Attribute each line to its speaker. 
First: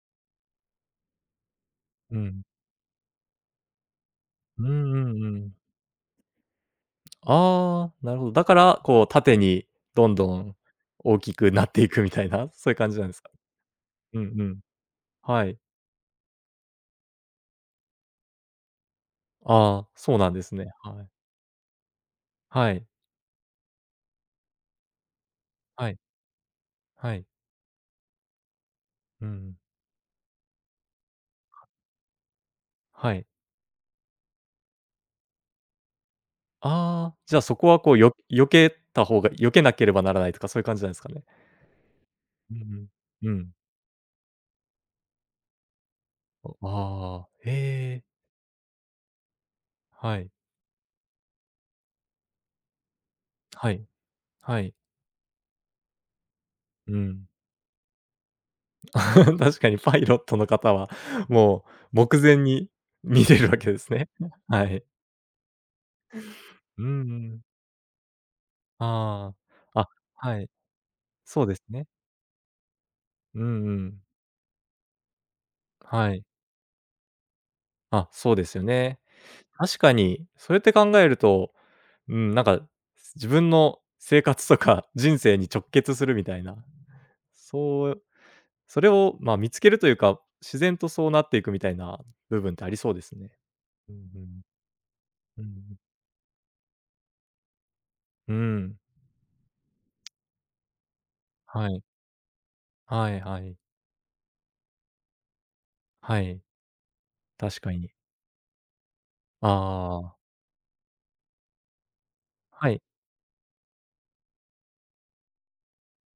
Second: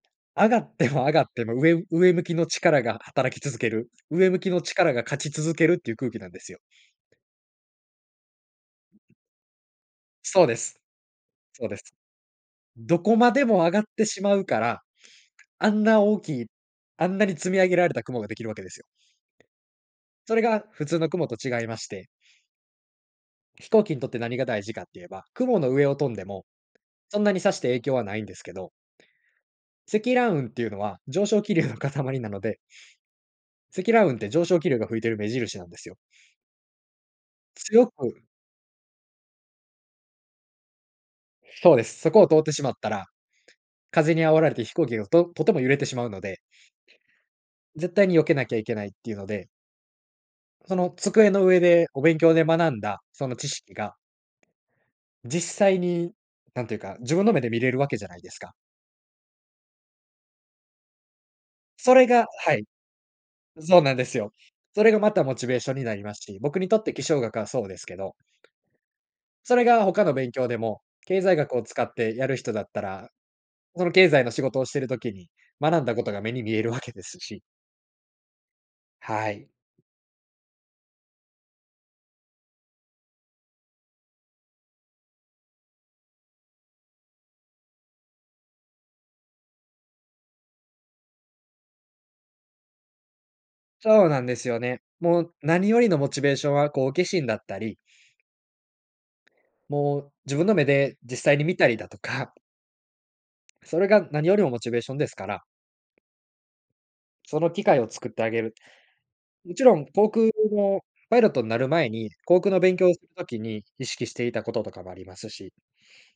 Speaker 1: 上がっても上がっても、うえうえ
Speaker 2: う
Speaker 1: 向き
Speaker 2: ん。
Speaker 1: の力が働き続ける、うえ向きの
Speaker 2: うん
Speaker 1: 力が
Speaker 2: う
Speaker 1: 勝
Speaker 2: ん
Speaker 1: ち
Speaker 2: う
Speaker 1: 続
Speaker 2: ん。
Speaker 1: けるっていう空気なんですよ。
Speaker 2: ああ、なるほど。だから、こう縦にどんど
Speaker 1: そうで
Speaker 2: ん
Speaker 1: す。
Speaker 2: 大きくな
Speaker 1: そう
Speaker 2: っ
Speaker 1: で
Speaker 2: てい
Speaker 1: す。
Speaker 2: くみたいな、そういう感じ
Speaker 1: ど
Speaker 2: なんで
Speaker 1: こ
Speaker 2: すか？
Speaker 1: までも上がって
Speaker 2: うん
Speaker 1: しま
Speaker 2: う
Speaker 1: うか
Speaker 2: ん。
Speaker 1: ら、
Speaker 2: はい。
Speaker 1: あんな大きい、あんなに積み上げられた雲ができるわけですよ。
Speaker 2: ああ、そうなん
Speaker 1: そ
Speaker 2: で
Speaker 1: れ
Speaker 2: す
Speaker 1: が
Speaker 2: ね。
Speaker 1: 普通
Speaker 2: は
Speaker 1: の
Speaker 2: い。
Speaker 1: 雲と違いまして
Speaker 2: はい。
Speaker 1: 飛行機にとって何が大事かっていえば、雲の上
Speaker 2: は
Speaker 1: を
Speaker 2: い。
Speaker 1: 飛んでも、
Speaker 2: は
Speaker 1: そん
Speaker 2: い。
Speaker 1: なにさして影響はないんですけど。
Speaker 2: うんうん。
Speaker 1: 積乱雲っていうのは、上昇気流の塊なので
Speaker 2: はい。
Speaker 1: 積乱雲って上昇気流が吹いている目印なんですよ。
Speaker 2: ああ。じゃそこは
Speaker 1: 強
Speaker 2: こう、よ
Speaker 1: く
Speaker 2: 避けたほうが避けなければならないとかそういう感じなんですかね？
Speaker 1: そうです。そこを通って
Speaker 2: う
Speaker 1: しまった
Speaker 2: ん
Speaker 1: ら、
Speaker 2: うん。うん。
Speaker 1: 風に煽られて飛行機が、ととても揺れてしまうので
Speaker 2: お、わ、
Speaker 1: 絶
Speaker 2: へえ。
Speaker 1: 対に避けなきゃいけないっていうので
Speaker 2: はい。
Speaker 1: その机の上でお勉強で学んだ、その知
Speaker 2: は
Speaker 1: 識
Speaker 2: い。
Speaker 1: が
Speaker 2: はい。
Speaker 1: 実際になんていう
Speaker 2: う
Speaker 1: か、自分
Speaker 2: ん。
Speaker 1: の目で見れるわけじゃないですか。
Speaker 2: 確かにパイロットの方は、も
Speaker 1: そ
Speaker 2: う
Speaker 1: れ
Speaker 2: 目
Speaker 1: が
Speaker 2: 前
Speaker 1: はい。
Speaker 2: に見れるわけで
Speaker 1: そう
Speaker 2: す
Speaker 1: なんで
Speaker 2: ね。
Speaker 1: すよ。
Speaker 2: は
Speaker 1: そ
Speaker 2: い。
Speaker 1: れがまたモチベーションになりますし、僕にと
Speaker 2: う
Speaker 1: っ
Speaker 2: んう
Speaker 1: て気象学
Speaker 2: ん。
Speaker 1: がそうですけど。
Speaker 2: あ
Speaker 1: それ
Speaker 2: あ。
Speaker 1: が
Speaker 2: あ、
Speaker 1: 他の勉
Speaker 2: は
Speaker 1: 強
Speaker 2: い。
Speaker 1: でも、経済
Speaker 2: そう
Speaker 1: 学
Speaker 2: で
Speaker 1: を
Speaker 2: す
Speaker 1: 使
Speaker 2: ね。
Speaker 1: ってやる人だったら、
Speaker 2: うんう
Speaker 1: その
Speaker 2: ん。
Speaker 1: 経済の仕事をしてる時に学んだこ
Speaker 2: は
Speaker 1: とが
Speaker 2: い。
Speaker 1: 目に見えるわけですし。
Speaker 2: あ、そうですよね。
Speaker 1: はい。
Speaker 2: 確かにそうやって考えると、うーん、なんか、す自分の生活とか人生に直結するみたいな。そう、それを、ま、見つけるというか、自然とそうなっていくみたいな部分ってありそうですね。うんう
Speaker 1: そうなんで
Speaker 2: ん。
Speaker 1: すよね。もう
Speaker 2: うんう
Speaker 1: 何
Speaker 2: ん。
Speaker 1: よりのモチベーションは好奇心だったり
Speaker 2: うーん。
Speaker 1: もう自分の目で実際に見た
Speaker 2: は
Speaker 1: り
Speaker 2: い。
Speaker 1: だとか
Speaker 2: はいはい。
Speaker 1: それが何よりもモチベーションですから。
Speaker 2: はい。
Speaker 1: その
Speaker 2: 確
Speaker 1: 機
Speaker 2: か
Speaker 1: 会を
Speaker 2: に。
Speaker 1: 作ってあげる。
Speaker 2: ああ
Speaker 1: もちろん、
Speaker 2: あああ
Speaker 1: 航
Speaker 2: あ。
Speaker 1: 空のパイロットんなる前に、航空の
Speaker 2: は
Speaker 1: 勉
Speaker 2: い。
Speaker 1: 強をする時に、意識していたこととかもありますし。